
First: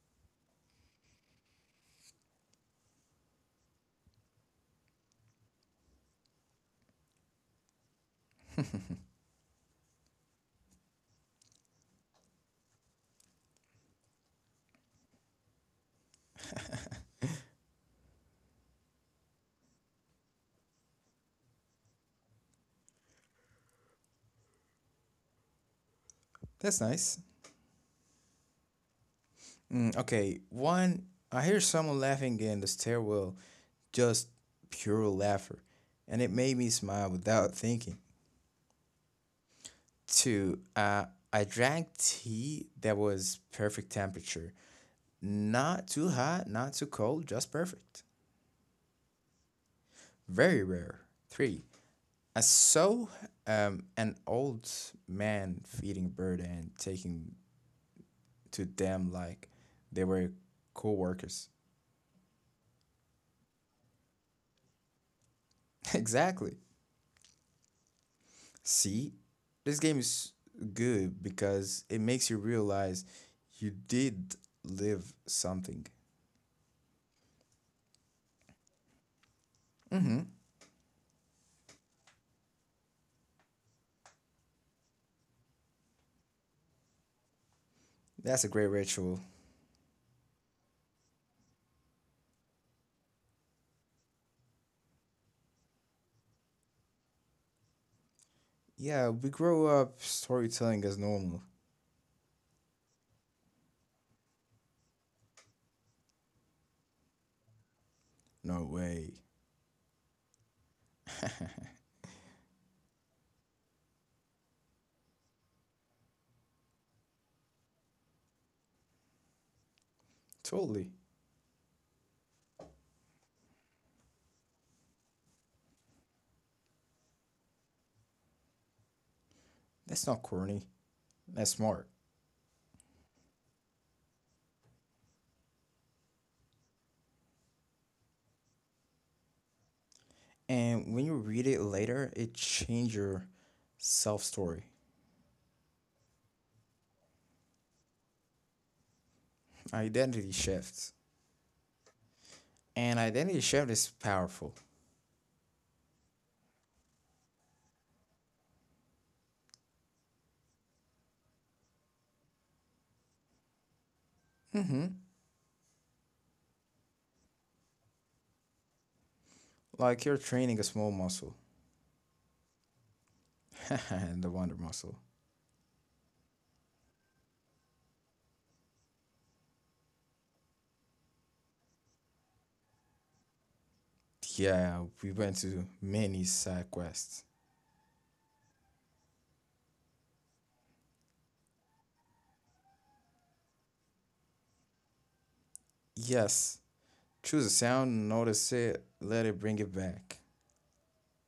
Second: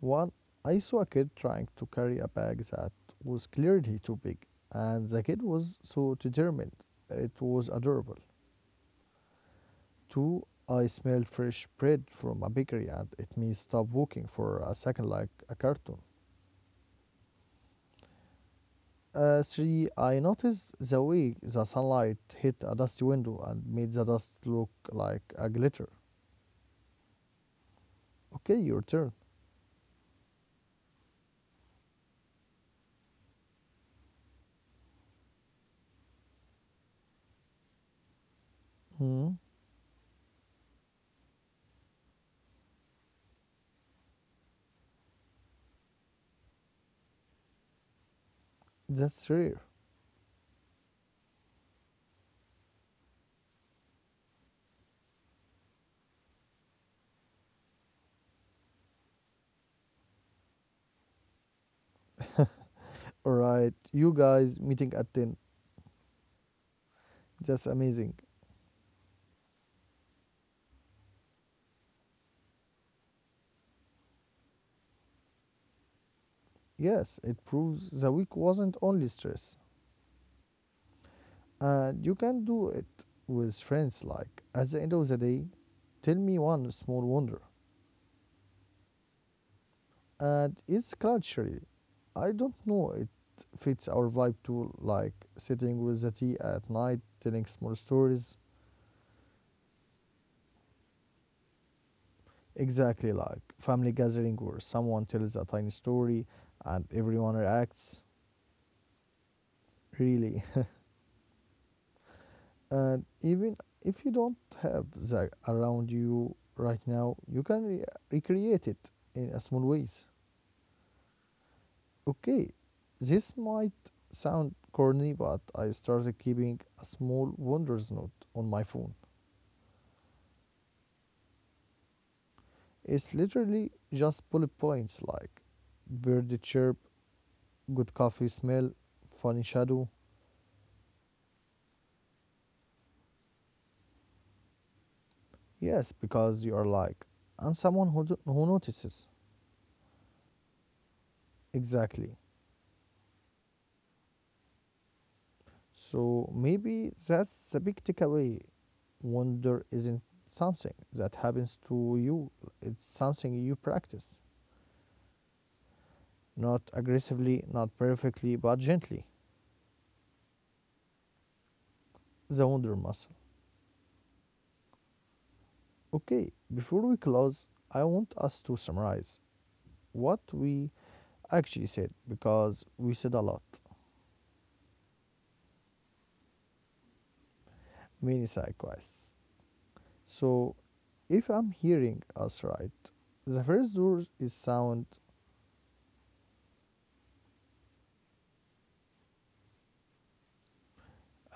One, I saw a kid trying to carry a bag that was clearly too big, and the kid was so determined. It was adorable. Two, I smelled fresh bread from a bakery and it made me stop walking for a second like a cartoon. Three, I noticed the way the sunlight hit a dusty window and made the dust look like a glitter. That's nice. Okay, your turn. Mm, okay, one, I hear someone laughing in the stairwell, just pure laughter, and it made me smile without thinking. Hmm, Two, I drank tea that was perfect temperature. Not too hot, not too cold, just perfect. that's rare. Very rare. Three, I saw an old man feeding bird and taking to them like they were co-workers. Alright, you guys meeting at 10. Exactly. That's amazing. See, this game is good because it makes you realize you did live something. Yes, it proves the week wasn't only stress. Mm-hmm. And you can do it with friends like at the end of the day, tell me one small wonder. That's a great ritual. And it's culturally. I don't know, it fits our vibe too, like sitting with the tea at night, telling small stories. Yeah, we grow up storytelling as normal. Exactly like family gathering where someone tells a tiny story and everyone reacts. No way. Really. And even if you don't have that around you right now, you can recreate it in a small ways. Totally. Okay, this might sound corny, but I started keeping a small wonders note on my phone. That's not corny. That's smart. It's literally just bullet points like bird chirp, good coffee smell, funny shadow. And when you read it later, it changes your self story. Yes, because you are like, I'm someone who notices. Identity shifts. Exactly. And identity shift is powerful. So maybe that's the big takeaway. Wonder isn't something that happens to you, it's something you practice. Mm-hmm. Not aggressively, not perfectly, but gently. Like you're training a small muscle, The wonder muscle. the wonder muscle. Okay, before we close, I want us to summarize what we actually said because we said a lot, Yeah, we went to many side quests. many side quests. So if I'm hearing us right, the first door is sound, Yes. Choose a sound, notice it, let it bring it back.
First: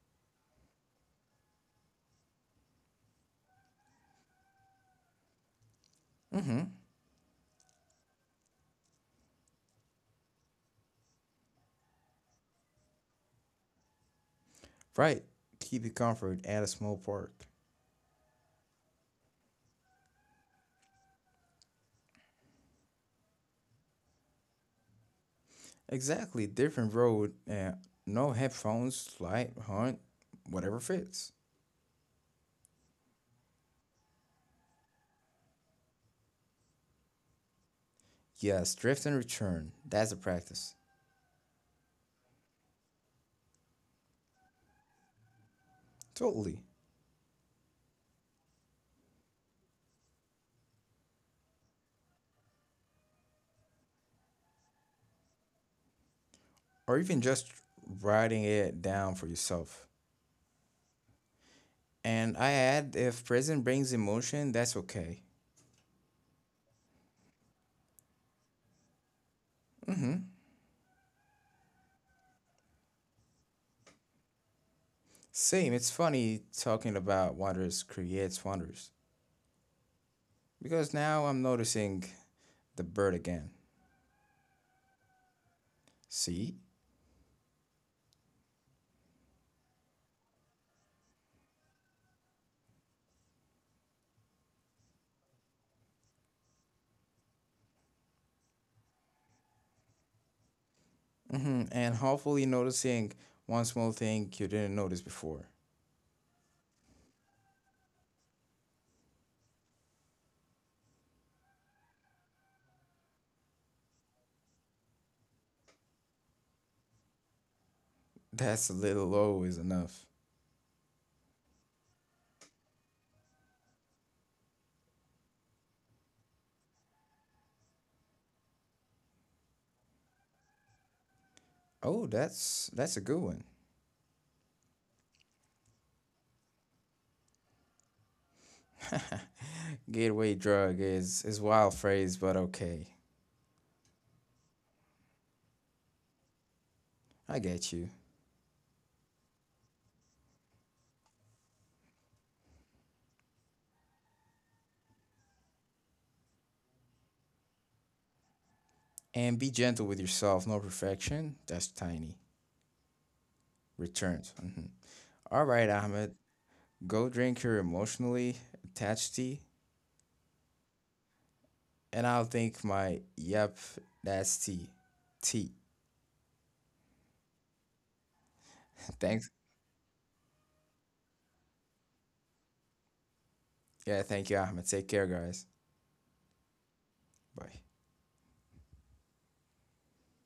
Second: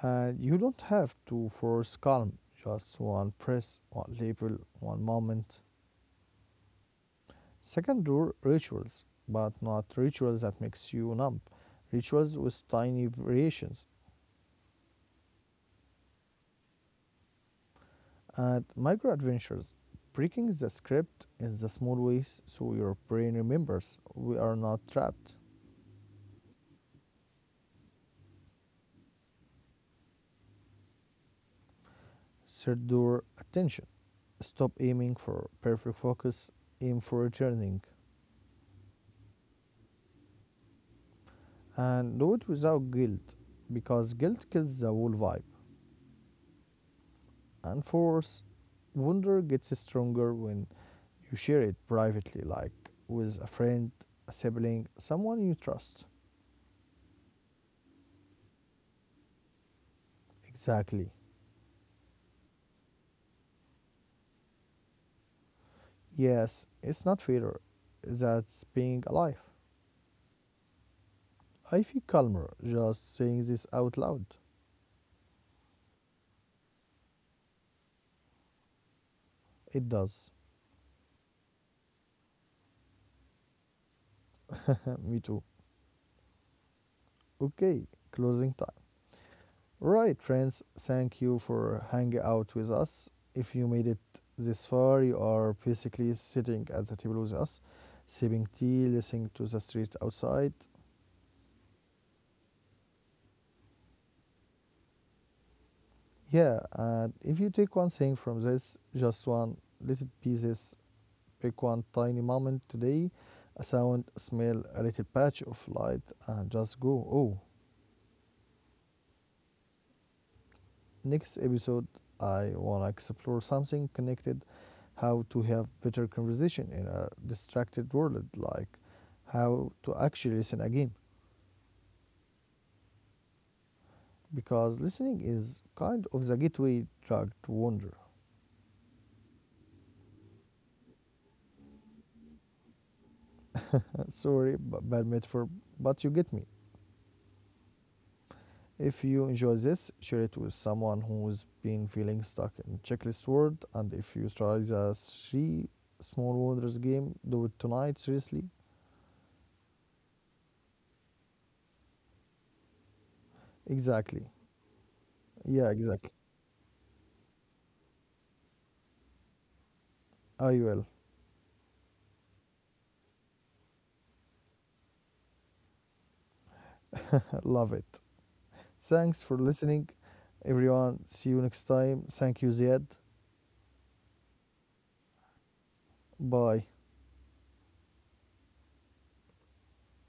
and you don't have to force calm, just one press, one label, one moment. Mm-hmm. Second door, rituals, but not rituals that makes you numb, rituals with tiny variations Right. Keep it comfort at a small park. and micro adventures. Breaking the script in the small ways so your brain remembers we are not trapped. Exactly. Different road and no headphones, light, hunt, whatever fits. Secure attention. Stop aiming for perfect focus, aim for returning. Yes, drift and return. That's a practice. And do it without guilt, because guilt kills the whole vibe. Totally. And fourth, wonder gets stronger when you share it privately, like with a friend, a sibling, someone you trust. Or even just writing it down for yourself. Exactly. And I add if present brings emotion, that's okay. Yes, it's not failure, that's being alive. I feel calmer just saying this out loud. Same. It's funny talking about wonders creates wonders It does. because now I'm noticing the bird again. Me too. See? Okay, closing time. Right, friends, thank you for hanging out with us. If you made it this far, you are basically sitting at the table with us, sipping tea, listening to the street outside. Hmm. And hopefully noticing one small thing you didn't notice before. Yeah, and if you take one thing from this, just one, let it be this. Pick one tiny moment today, a sound, a smell, a little patch of light, and just go, oh. That's a little always enough. Next episode, I want to explore something connected, how to have better conversation in a distracted world, like how to actually listen again. Oh, that's a good one. Because listening is kind of the gateway drug to wonder. Gateway drug is wild phrase, but okay. Sorry, bad metaphor, but you get me. I get you. If you enjoy this, share it with someone who's been feeling stuck in checklist world. And if you try the three small wonders game, do it tonight, seriously. And be gentle with yourself. No perfection. That's tiny. Exactly. Returns. Mhm. All Yeah, right, exactly. Ahmed. Go drink your emotionally attached tea. I will. And I'll think my yep, that's T. T. I Love it. Thanks Thanks. for listening, everyone. See you next time. Thank you, Ziad. Yeah, thank you, Ahmed. Take care, guys. Bye. Bye.